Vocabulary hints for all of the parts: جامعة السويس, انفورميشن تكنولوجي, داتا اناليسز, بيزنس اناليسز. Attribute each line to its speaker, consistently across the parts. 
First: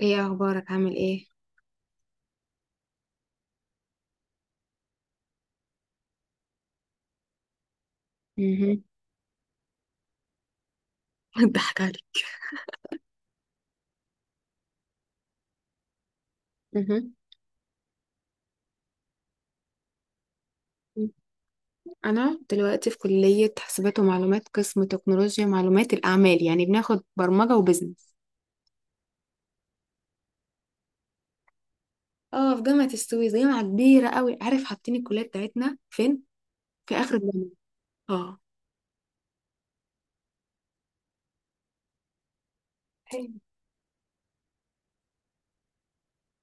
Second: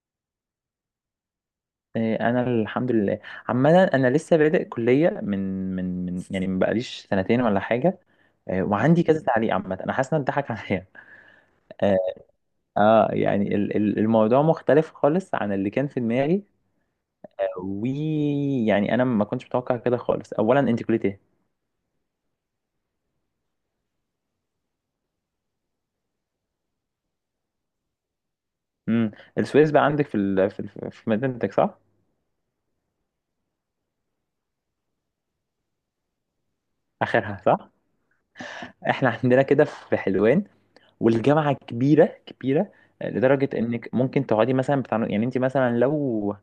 Speaker 1: ايه اخبارك؟ عامل ايه؟
Speaker 2: إيه، انا الحمد لله. عمدا انا لسه بادئ كليه من يعني ما بقاليش سنتين ولا حاجه. إيه،
Speaker 1: امم.
Speaker 2: وعندي كذا تعليق. عامه انا حاسس ان اتضحك عليا.
Speaker 1: ضحك
Speaker 2: اه.
Speaker 1: عليك؟
Speaker 2: الموضوع مختلف خالص عن اللي كان في دماغي.
Speaker 1: امم،
Speaker 2: ويعني انا ما كنتش متوقع كده خالص. اولا انت كليه ايه؟
Speaker 1: انا دلوقتي في كلية حاسبات ومعلومات، قسم تكنولوجيا معلومات الاعمال، يعني بناخد برمجة وبزنس.
Speaker 2: امم. السويس بقى عندك في مدينتك، صح؟
Speaker 1: اه، في جامعة السويس، جامعة كبيرة قوي. عارف حاطين الكلية بتاعتنا فين؟ في اخر
Speaker 2: اخرها،
Speaker 1: الجامعة.
Speaker 2: صح.
Speaker 1: اه.
Speaker 2: احنا عندنا كده في حلوان، والجامعه كبيره كبيره.
Speaker 1: حلو.
Speaker 2: لدرجه انك ممكن تقعدي مثلا بتاع، يعني انت مثلا لو،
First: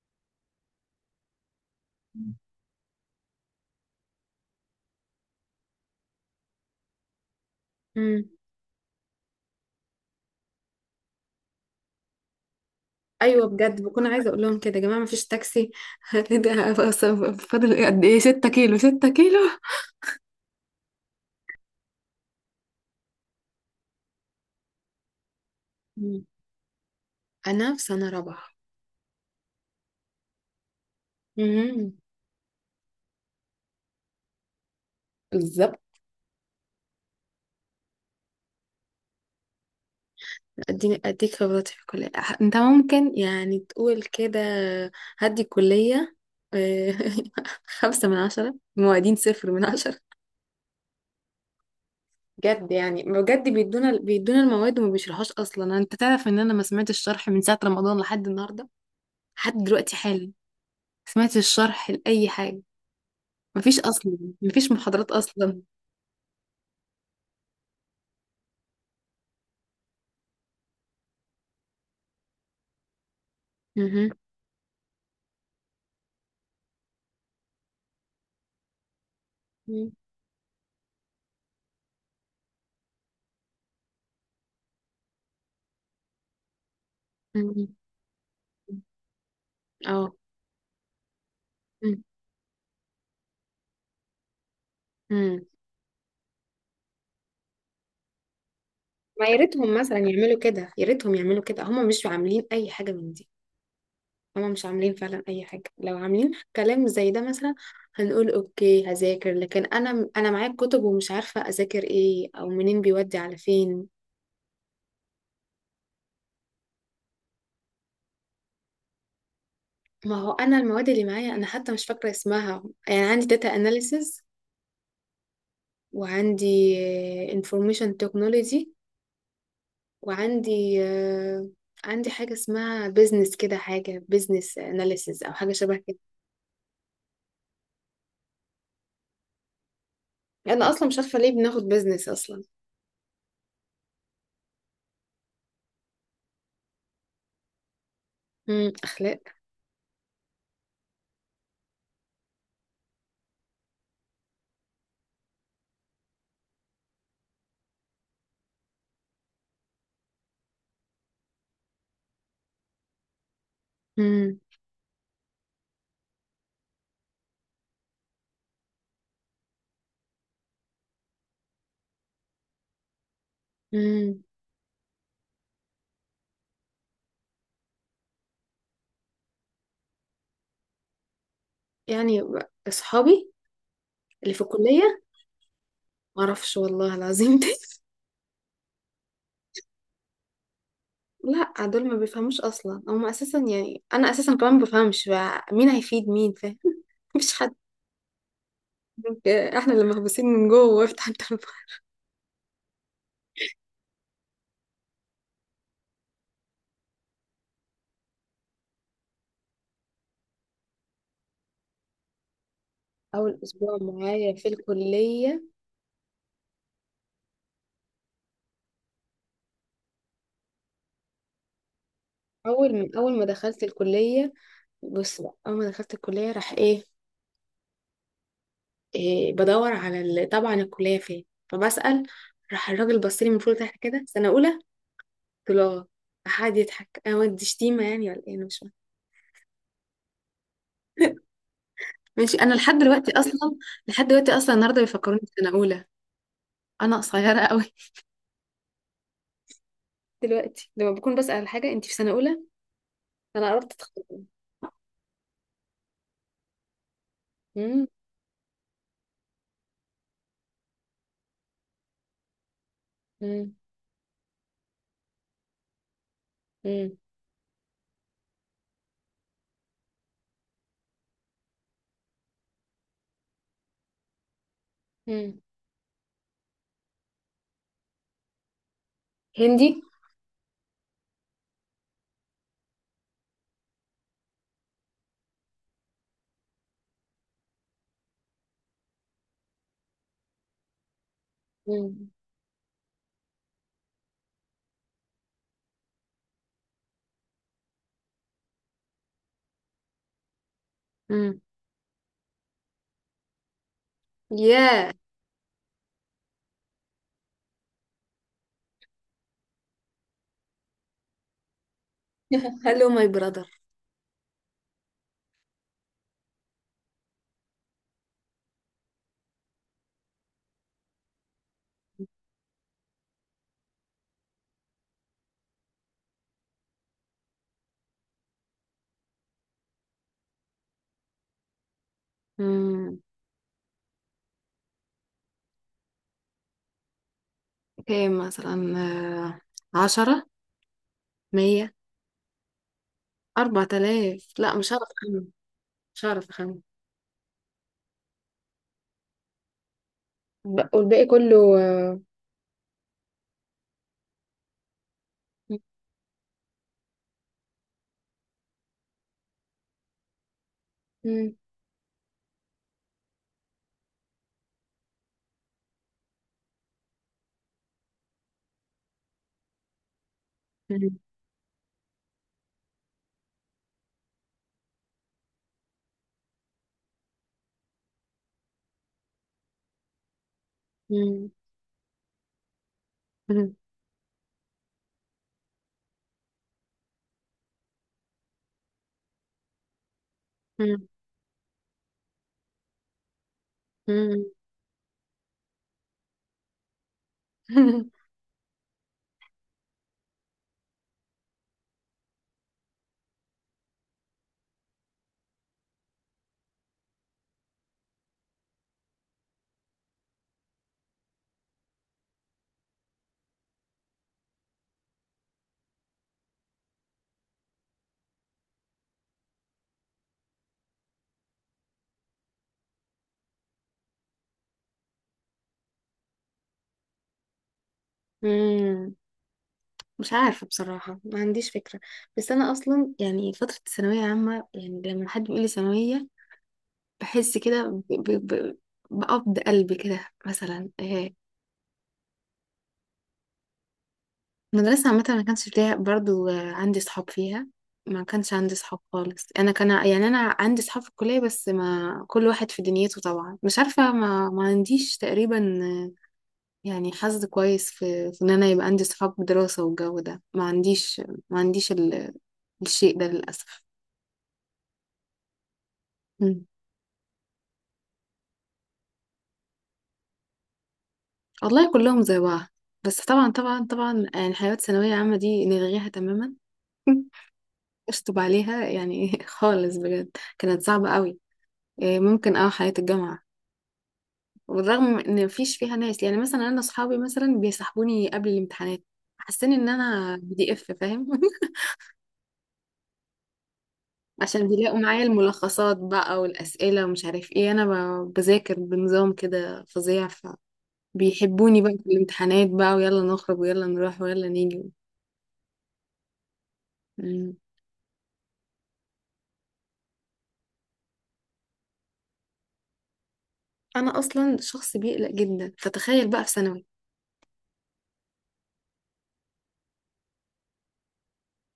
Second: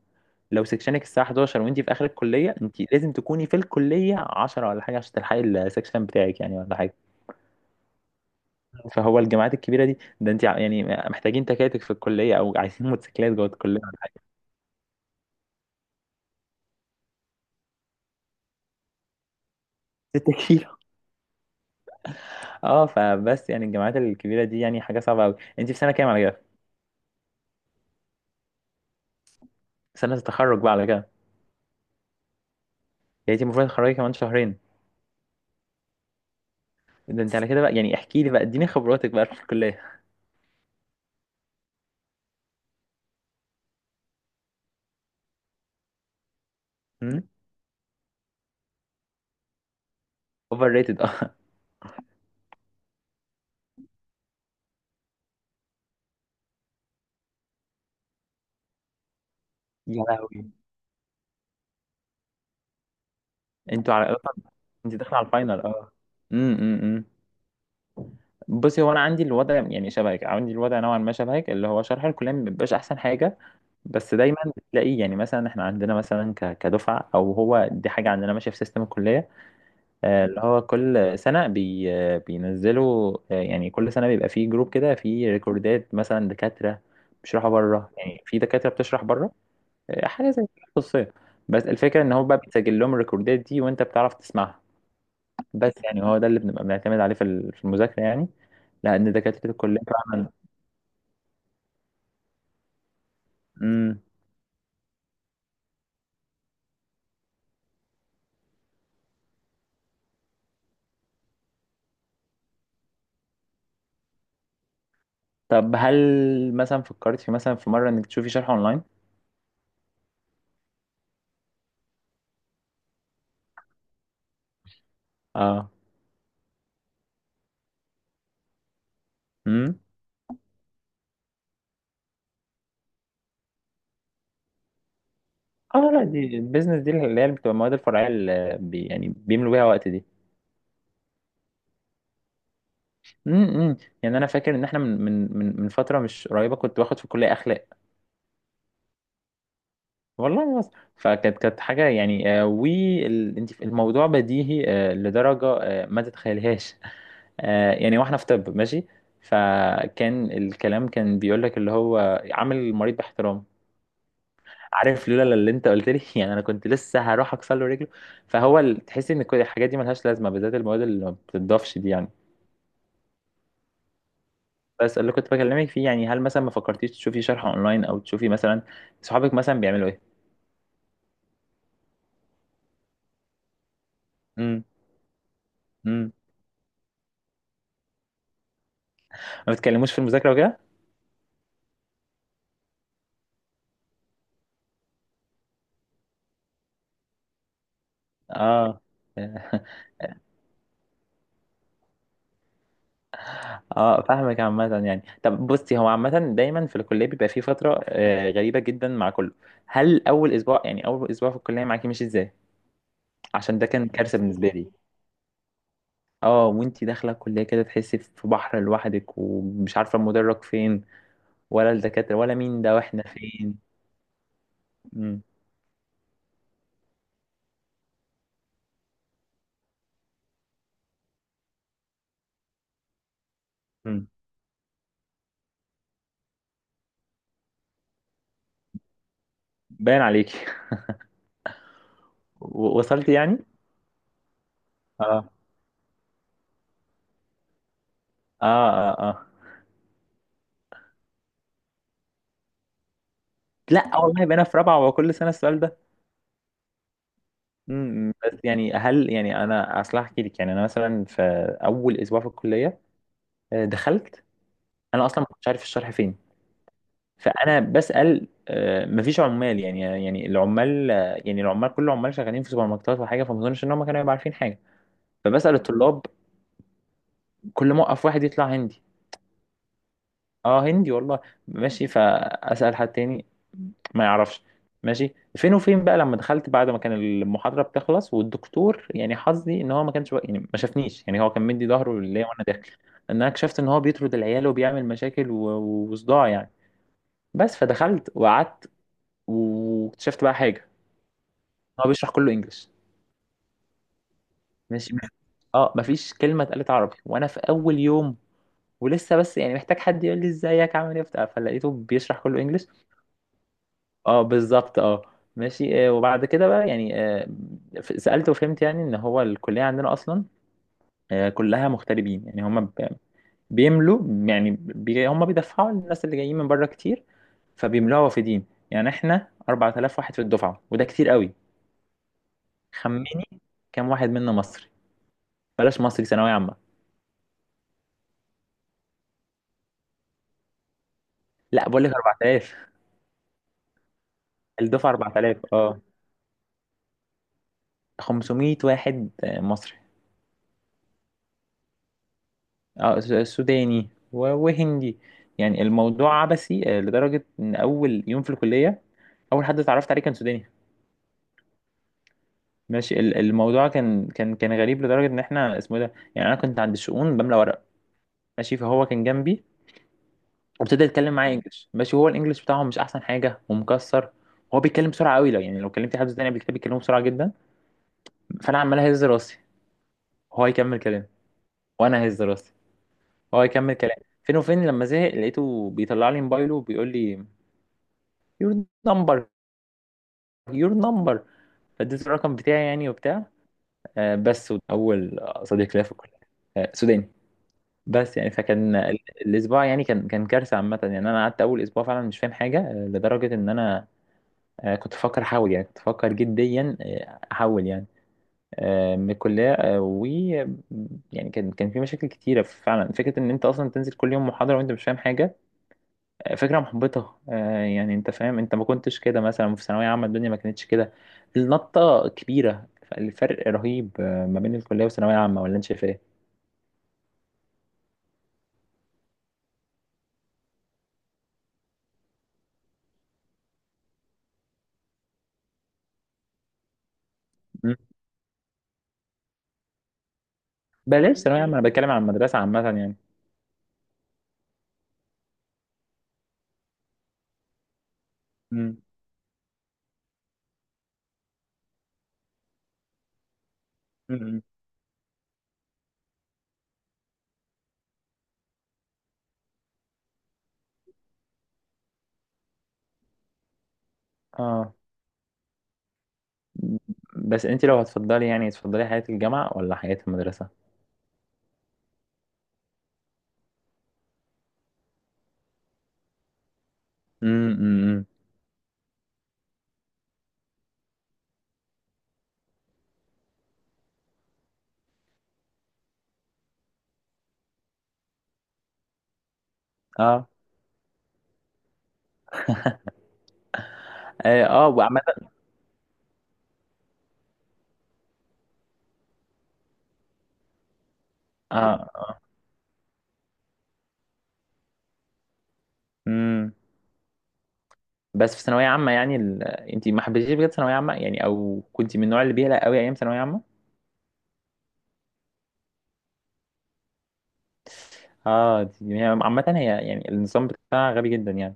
Speaker 2: لو سكشنك الساعة 11 وانتي في آخر الكلية، انتي لازم تكوني في الكلية 10 ولا حاجة عشان تلحقي السكشن بتاعك يعني ولا حاجة.
Speaker 1: امم.
Speaker 2: فهو الجامعات الكبيرة دي، ده انتي يعني محتاجين تكاتك في الكلية، او عايزين موتوسيكلات جوه
Speaker 1: ايوه
Speaker 2: الكلية
Speaker 1: بجد،
Speaker 2: ولا
Speaker 1: بكون عايزه
Speaker 2: حاجة.
Speaker 1: اقول لهم كده: يا جماعه مفيش تاكسي؟ ده أصلاً فاضل إيه؟ قد ايه؟ 6 كيلو، 6 كيلو.
Speaker 2: 6 كيلو. اه، فبس يعني الجامعات الكبيرة دي يعني حاجة صعبة قوي. انتي في سنة كام على
Speaker 1: مم.
Speaker 2: كده؟
Speaker 1: انا في سنه رابعه.
Speaker 2: سنة التخرج بقى على كده.
Speaker 1: امم.
Speaker 2: يعني انتي المفروض تتخرجي كمان شهرين.
Speaker 1: بالظبط.
Speaker 2: ده انتي على كده بقى، يعني احكي لي بقى، اديني خبراتك بقى في الكلية.
Speaker 1: اديني اديك خبرتي في الكلية. انت ممكن يعني تقول كده: هدي الكلية. آه،
Speaker 2: امم.
Speaker 1: خمسة من عشرة الموادين، صفر من عشرة.
Speaker 2: اوفر ريتد، اه.
Speaker 1: بجد يعني بجد، بيدونا المواد وما بيشرحوش اصلا. انت تعرف ان انا ما سمعتش الشرح من ساعة رمضان لحد النهاردة، لحد دلوقتي
Speaker 2: يا
Speaker 1: حالا ما
Speaker 2: لهوي.
Speaker 1: سمعتش الشرح لأي حاجة. مفيش
Speaker 2: انتوا
Speaker 1: اصلا،
Speaker 2: على،
Speaker 1: مفيش
Speaker 2: انتي
Speaker 1: محاضرات
Speaker 2: داخلة على
Speaker 1: اصلا.
Speaker 2: الفاينل، اه. امم، امم. بصي، هو انا عندي الوضع يعني شبهك، عندي الوضع نوعا ما شبهك، اللي هو شرح الكليه ما بيبقاش احسن حاجه.
Speaker 1: مهم.
Speaker 2: بس دايما بتلاقي يعني، مثلا احنا عندنا مثلا كدفعه، او هو دي حاجه عندنا ماشيه في سيستم الكليه.
Speaker 1: مم.
Speaker 2: اللي هو كل سنه بي آه، بينزلوا، يعني كل سنه بيبقى فيه جروب كده فيه ريكوردات مثلا. دكاتره بيشرحوا
Speaker 1: مم.
Speaker 2: بره، يعني في دكاتره بتشرح بره.
Speaker 1: اه.
Speaker 2: حاجه زي كده خصوصيه. بس
Speaker 1: مم.
Speaker 2: الفكره ان هو بقى بيتسجل لهم الريكوردات دي، وانت بتعرف تسمعها.
Speaker 1: مم.
Speaker 2: بس يعني هو ده اللي بنبقى بنعتمد عليه في المذاكرة يعني، لأن
Speaker 1: ما يا
Speaker 2: دكاترة
Speaker 1: ريتهم
Speaker 2: الكلية
Speaker 1: مثلا
Speaker 2: فعلا.
Speaker 1: يعملوا كده، يا ريتهم يعملوا كده. هم مش عاملين اي حاجة من دي،
Speaker 2: امم.
Speaker 1: هما مش عاملين فعلا اي حاجه. لو عاملين كلام زي ده مثلا، هنقول اوكي هذاكر، لكن انا معايا كتب ومش عارفه اذاكر ايه او منين بيودي على فين.
Speaker 2: طب هل مثلا فكرت في، مثلا في مرة، إنك تشوفي شرح أونلاين؟
Speaker 1: ما هو انا المواد اللي معايا انا حتى مش فاكره اسمها. يعني عندي داتا اناليسز،
Speaker 2: اه.
Speaker 1: وعندي انفورميشن تكنولوجي،
Speaker 2: امم.
Speaker 1: وعندي عندي حاجه اسمها بيزنس كده، حاجه بيزنس اناليسز او حاجه شبه
Speaker 2: اه،
Speaker 1: كده.
Speaker 2: لا، دي البيزنس دي اللي هي اللي بتبقى المواد الفرعية اللي بي يعني بيملوا بيها وقت دي.
Speaker 1: انا اصلا مش عارفه ليه بناخد بيزنس اصلا.
Speaker 2: امم. يعني أنا فاكر إن إحنا من فترة مش قريبة كنت باخد في الكلية أخلاق،
Speaker 1: امم، اخلاق.
Speaker 2: والله بس. فكانت كانت حاجة يعني، وانت الموضوع بديهي لدرجة ما تتخيلهاش. آه، يعني واحنا في طب، ماشي. فكان الكلام كان بيقول لك اللي هو عامل المريض باحترام.
Speaker 1: امم.
Speaker 2: عارف، لولا اللي انت قلت لي يعني انا كنت لسه هروح اكسر له رجله. فهو تحس ان كل الحاجات دي ملهاش لازمة، بالذات المواد اللي ما بتضافش دي يعني.
Speaker 1: امم.
Speaker 2: بس اللي كنت بكلمك فيه يعني، هل مثلا ما فكرتيش تشوفي شرح اونلاين، او تشوفي مثلا صحابك مثلا بيعملوا ايه؟
Speaker 1: يعني اصحابي اللي في
Speaker 2: امم،
Speaker 1: الكلية؟
Speaker 2: امم.
Speaker 1: معرفش والله العظيم. دي
Speaker 2: ما بتكلموش في المذاكرة وكده؟
Speaker 1: لا، دول ما بيفهموش اصلا. هم اساسا يعني انا اساسا كمان ما بفهمش، بقى مين هيفيد مين؟ فاهم؟ مفيش حد.
Speaker 2: اه.
Speaker 1: احنا اللي محبوسين من جوه وافتح انت البحر.
Speaker 2: اه، فاهمك. عامة يعني، طب بصي، هو عامة دايما في الكلية بيبقى في فترة غريبة جدا مع كله. هل أول أسبوع، يعني أول أسبوع في الكلية، معاكي مش ازاي؟
Speaker 1: اول
Speaker 2: عشان ده
Speaker 1: اسبوع
Speaker 2: كان كارثة
Speaker 1: معايا في
Speaker 2: بالنسبة لي.
Speaker 1: الكلية؟
Speaker 2: اه، وانتي داخلة الكلية كده تحسي في بحر لوحدك، ومش عارفة المدرج فين، ولا الدكاترة، ولا مين
Speaker 1: اول،
Speaker 2: ده،
Speaker 1: من
Speaker 2: واحنا
Speaker 1: اول ما
Speaker 2: فين.
Speaker 1: دخلت الكلية. بص
Speaker 2: مم.
Speaker 1: بقى، اول ما دخلت الكلية، راح ايه، إيه، بدور على طبعا الكلية فين، فبسأل. راح الراجل بص لي من فوق لتحت كده:
Speaker 2: مم.
Speaker 1: سنة اولى؟ قلت له اه. راح قعد يضحك. انا ودي شتيمة يعني ولا ايه؟ انا مش فاهمة.
Speaker 2: باين عليكي.
Speaker 1: ماشي. انا لحد دلوقتي
Speaker 2: وصلتي يعني؟
Speaker 1: اصلا، لحد دلوقتي اصلا النهارده بيفكروني
Speaker 2: اه،
Speaker 1: في سنه اولى. انا قصيره قوي.
Speaker 2: اه، اه. اه،
Speaker 1: دلوقتي لما بكون بسال على حاجه: انت في سنه اولى؟ انا قربت
Speaker 2: لا
Speaker 1: اتخرج.
Speaker 2: والله، بقينا في رابعة وكل سنة السؤال ده.
Speaker 1: امم.
Speaker 2: امم. بس يعني هل يعني، انا اصل احكي لك يعني، انا مثلا في اول اسبوع في الكليه.
Speaker 1: امم.
Speaker 2: دخلت. انا اصلا ما كنتش عارف الشرح فين.
Speaker 1: امم.
Speaker 2: فانا بسال، مفيش عمال، يعني، يعني العمال، يعني العمال، كل العمال شغالين في سوبر ماركتات وحاجه، فما اظنش ان هم كانوا يبقوا عارفين حاجه.
Speaker 1: أمم.
Speaker 2: فبسال الطلاب، كل ما اوقف واحد يطلع هندي.
Speaker 1: هندي.
Speaker 2: اه، هندي والله. ماشي، فاسال حد تاني، ما يعرفش. ماشي، فين وفين بقى لما دخلت، بعد ما كان المحاضره بتخلص، والدكتور يعني حظي ان هو ما كانش يعني ما شافنيش، يعني هو كان مدي ظهره
Speaker 1: امم.
Speaker 2: ليا وانا داخل. ان انا اكتشفت ان هو بيطرد العيال وبيعمل مشاكل وصداع يعني. بس، فدخلت وقعدت. واكتشفت بقى حاجه،
Speaker 1: امم.
Speaker 2: هو بيشرح كله انجلش.
Speaker 1: ياه.
Speaker 2: ماشي. اه، مفيش كلمه اتقالت عربي وانا في اول يوم، ولسه بس يعني محتاج حد يقول لي ازيك عامل ايه بتاع، فلقيته بيشرح كله انجلش.
Speaker 1: هلو ماي براذر.
Speaker 2: اه، بالظبط، اه. ماشي، وبعد كده بقى يعني، سألت وفهمت يعني ان هو الكلية عندنا اصلا كلها مغتربين، يعني هم بيملوا يعني هم بيدفعوا للناس اللي جايين من بره كتير. فبيملوها وافدين، يعني احنا 4000 واحد في الدفعة، وده كتير قوي.
Speaker 1: امم.
Speaker 2: خمني كام واحد منا مصري، بلاش مصري، ثانوية عامة؟
Speaker 1: كام؟ مثلا عشرة؟
Speaker 2: لا،
Speaker 1: مية؟
Speaker 2: بقول لك 4000.
Speaker 1: أربعة آلاف؟ لا مش هعرف
Speaker 2: الدفعة
Speaker 1: أخمن،
Speaker 2: 4000، اه.
Speaker 1: مش هعرف أخمن.
Speaker 2: 500 واحد مصري،
Speaker 1: والباقي كله
Speaker 2: سوداني وهندي. يعني الموضوع عبثي، لدرجة إن أول يوم في الكلية، أول حد اتعرفت عليه كان سوداني.
Speaker 1: مم.
Speaker 2: ماشي، الموضوع كان كان كان غريب لدرجة إن إحنا اسمه إيه ده يعني. أنا كنت عند الشؤون بملى ورق، ماشي، فهو كان جنبي، وابتدى
Speaker 1: مم.
Speaker 2: يتكلم معايا إنجلش. ماشي، هو الإنجلش بتاعه مش أحسن حاجة ومكسر. هو بيتكلم بسرعة قوي، لو يعني لو كلمت حد سوداني قبل كده بيتكلموا بسرعة جدا. فأنا عمال أهز راسي، هو يكمل كلام،
Speaker 1: مم.
Speaker 2: وأنا أهز راسي، هو
Speaker 1: مم.
Speaker 2: يكمل كلام. فين وفين لما زهق لقيته بيطلع لي موبايله وبيقول لي your number، يور
Speaker 1: مم.
Speaker 2: نمبر. فاديته الرقم بتاعي يعني وبتاع.
Speaker 1: مم.
Speaker 2: بس اول صديق ليا في الكليه سوداني. بس يعني، فكان الاسبوع يعني كان كان كارثه. عامه يعني انا قعدت اول اسبوع فعلا مش فاهم حاجه، لدرجه ان انا كنت بفكر احول، يعني كنت بفكر جديا احول يعني، من الكليه، آه، و، يعني كان كان في مشاكل كتيره فعلا. فكره ان انت اصلا تنزل كل يوم محاضره وانت مش فاهم حاجه، فكرة محبطة. يعني انت فاهم، انت ما كنتش كده مثلا في ثانوية عامة، الدنيا ما كانتش كده. النطة كبيرة، الفرق رهيب ما بين الكلية والثانوية عامة، ولا انت شايف ايه؟
Speaker 1: مم. مش عارفة بصراحة، ما عنديش فكرة. بس أنا أصلا يعني فترة الثانوية عامة، يعني لما حد بيقول لي ثانوية بحس كده
Speaker 2: مم.
Speaker 1: ب- ب- بقبض قلبي كده مثلا.
Speaker 2: بلاش ثانوية عامة، انا بتكلم عن المدرسة عامة يعني.
Speaker 1: المدرسة عامة ما كانش فيها برضو عندي صحاب فيها. ما كانش عندي
Speaker 2: مم.
Speaker 1: صحاب خالص. أنا كان يعني أنا عندي صحاب في الكلية بس، ما كل واحد في دنيته طبعا. مش عارفة
Speaker 2: مم.
Speaker 1: ما عنديش تقريبا يعني حظ كويس في، في إن أنا يبقى عندي صحاب دراسة والجو ده. ما عنديش، ما عنديش الشيء ده للأسف.
Speaker 2: اه، بس انت لو هتفضلي، يعني تفضلي حياة الجامعة ولا حياة المدرسة؟
Speaker 1: والله كلهم زي بعض، بس طبعا طبعا طبعا يعني حيوات ثانوية عامة دي نلغيها تماما.
Speaker 2: امم، امم.
Speaker 1: اشطب عليها يعني. خالص بجد، كانت صعبة قوي. إيه، ممكن اه حياة الجامعة. والرغم ان مفيش فيها ناس، يعني مثلا انا اصحابي مثلا بيسحبوني قبل الامتحانات، حاسين ان انا
Speaker 2: اه،
Speaker 1: بي دي اف فاهم.
Speaker 2: اه.
Speaker 1: عشان بيلاقوا
Speaker 2: وعامة،
Speaker 1: معايا الملخصات بقى والاسئله ومش عارف ايه. انا بذاكر بنظام كده فظيع، فبيحبوني بقى
Speaker 2: اه،
Speaker 1: في
Speaker 2: اه.
Speaker 1: الامتحانات بقى، ويلا نخرج ويلا نروح ويلا نيجي.
Speaker 2: امم. بس في ثانوية عامة يعني انت ما حبيتيش بجد ثانوية عامة يعني، او كنت من النوع اللي بيقلق قوي ايام ثانوية عامة؟
Speaker 1: انا اصلا شخص بيقلق جدا، فتخيل بقى في ثانوي.
Speaker 2: اه، هي عامة، هي يعني النظام بتاعها غبي جدا يعني.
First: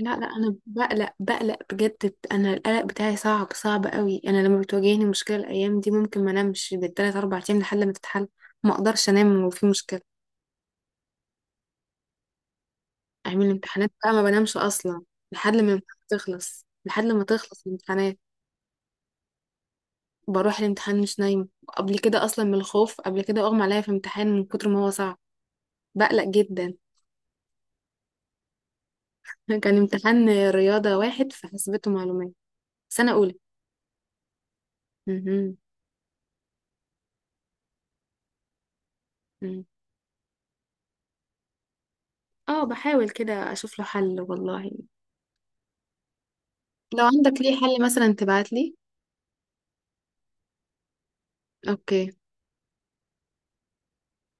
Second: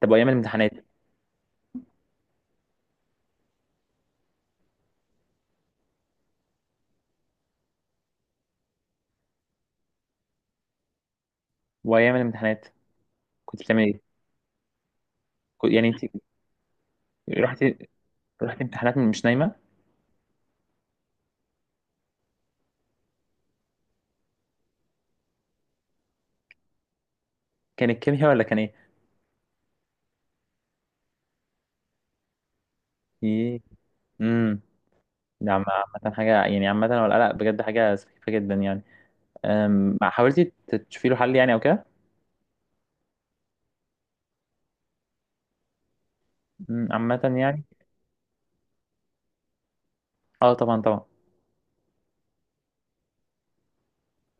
Speaker 2: طب
Speaker 1: لا،
Speaker 2: وايام
Speaker 1: انا
Speaker 2: الامتحانات.
Speaker 1: بقلق بقلق بجد. انا القلق بتاعي صعب صعب قوي. انا لما بتواجهني مشكله، الايام دي ممكن ما انامش بالثلاث اربع ايام لحد ما تتحل. ما اقدرش انام وفي مشكله.
Speaker 2: وايام الامتحانات
Speaker 1: اعمل
Speaker 2: كنت بتعمل
Speaker 1: الامتحانات
Speaker 2: ايه؟
Speaker 1: بقى ما بنامش اصلا لحد ما
Speaker 2: كنت يعني انت،
Speaker 1: الامتحانات تخلص، لحد ما تخلص
Speaker 2: رحت،
Speaker 1: الامتحانات.
Speaker 2: رحت امتحانات مش نايمة.
Speaker 1: بروح الامتحان مش نايمه. قبل كده اصلا من الخوف قبل كده اغمى عليا في امتحان من كتر ما هو صعب. بقلق جدا.
Speaker 2: كانت كيمياء ولا كان ايه؟
Speaker 1: كان امتحان رياضه واحد في حاسبات ومعلومات، سنه اولى.
Speaker 2: ايه. امم. ده
Speaker 1: مهم.
Speaker 2: عامة حاجة، يعني عامة هو القلق بجد حاجة سخيفة جدا يعني. حاولتي تشوفي له حل يعني او كده؟
Speaker 1: اه بحاول كده اشوف له حل والله.
Speaker 2: أمم،
Speaker 1: لو
Speaker 2: عامة
Speaker 1: عندك ليه
Speaker 2: يعني.
Speaker 1: حل مثلا تبعت لي.
Speaker 2: اه، طبعا، طبعا.
Speaker 1: اوكي.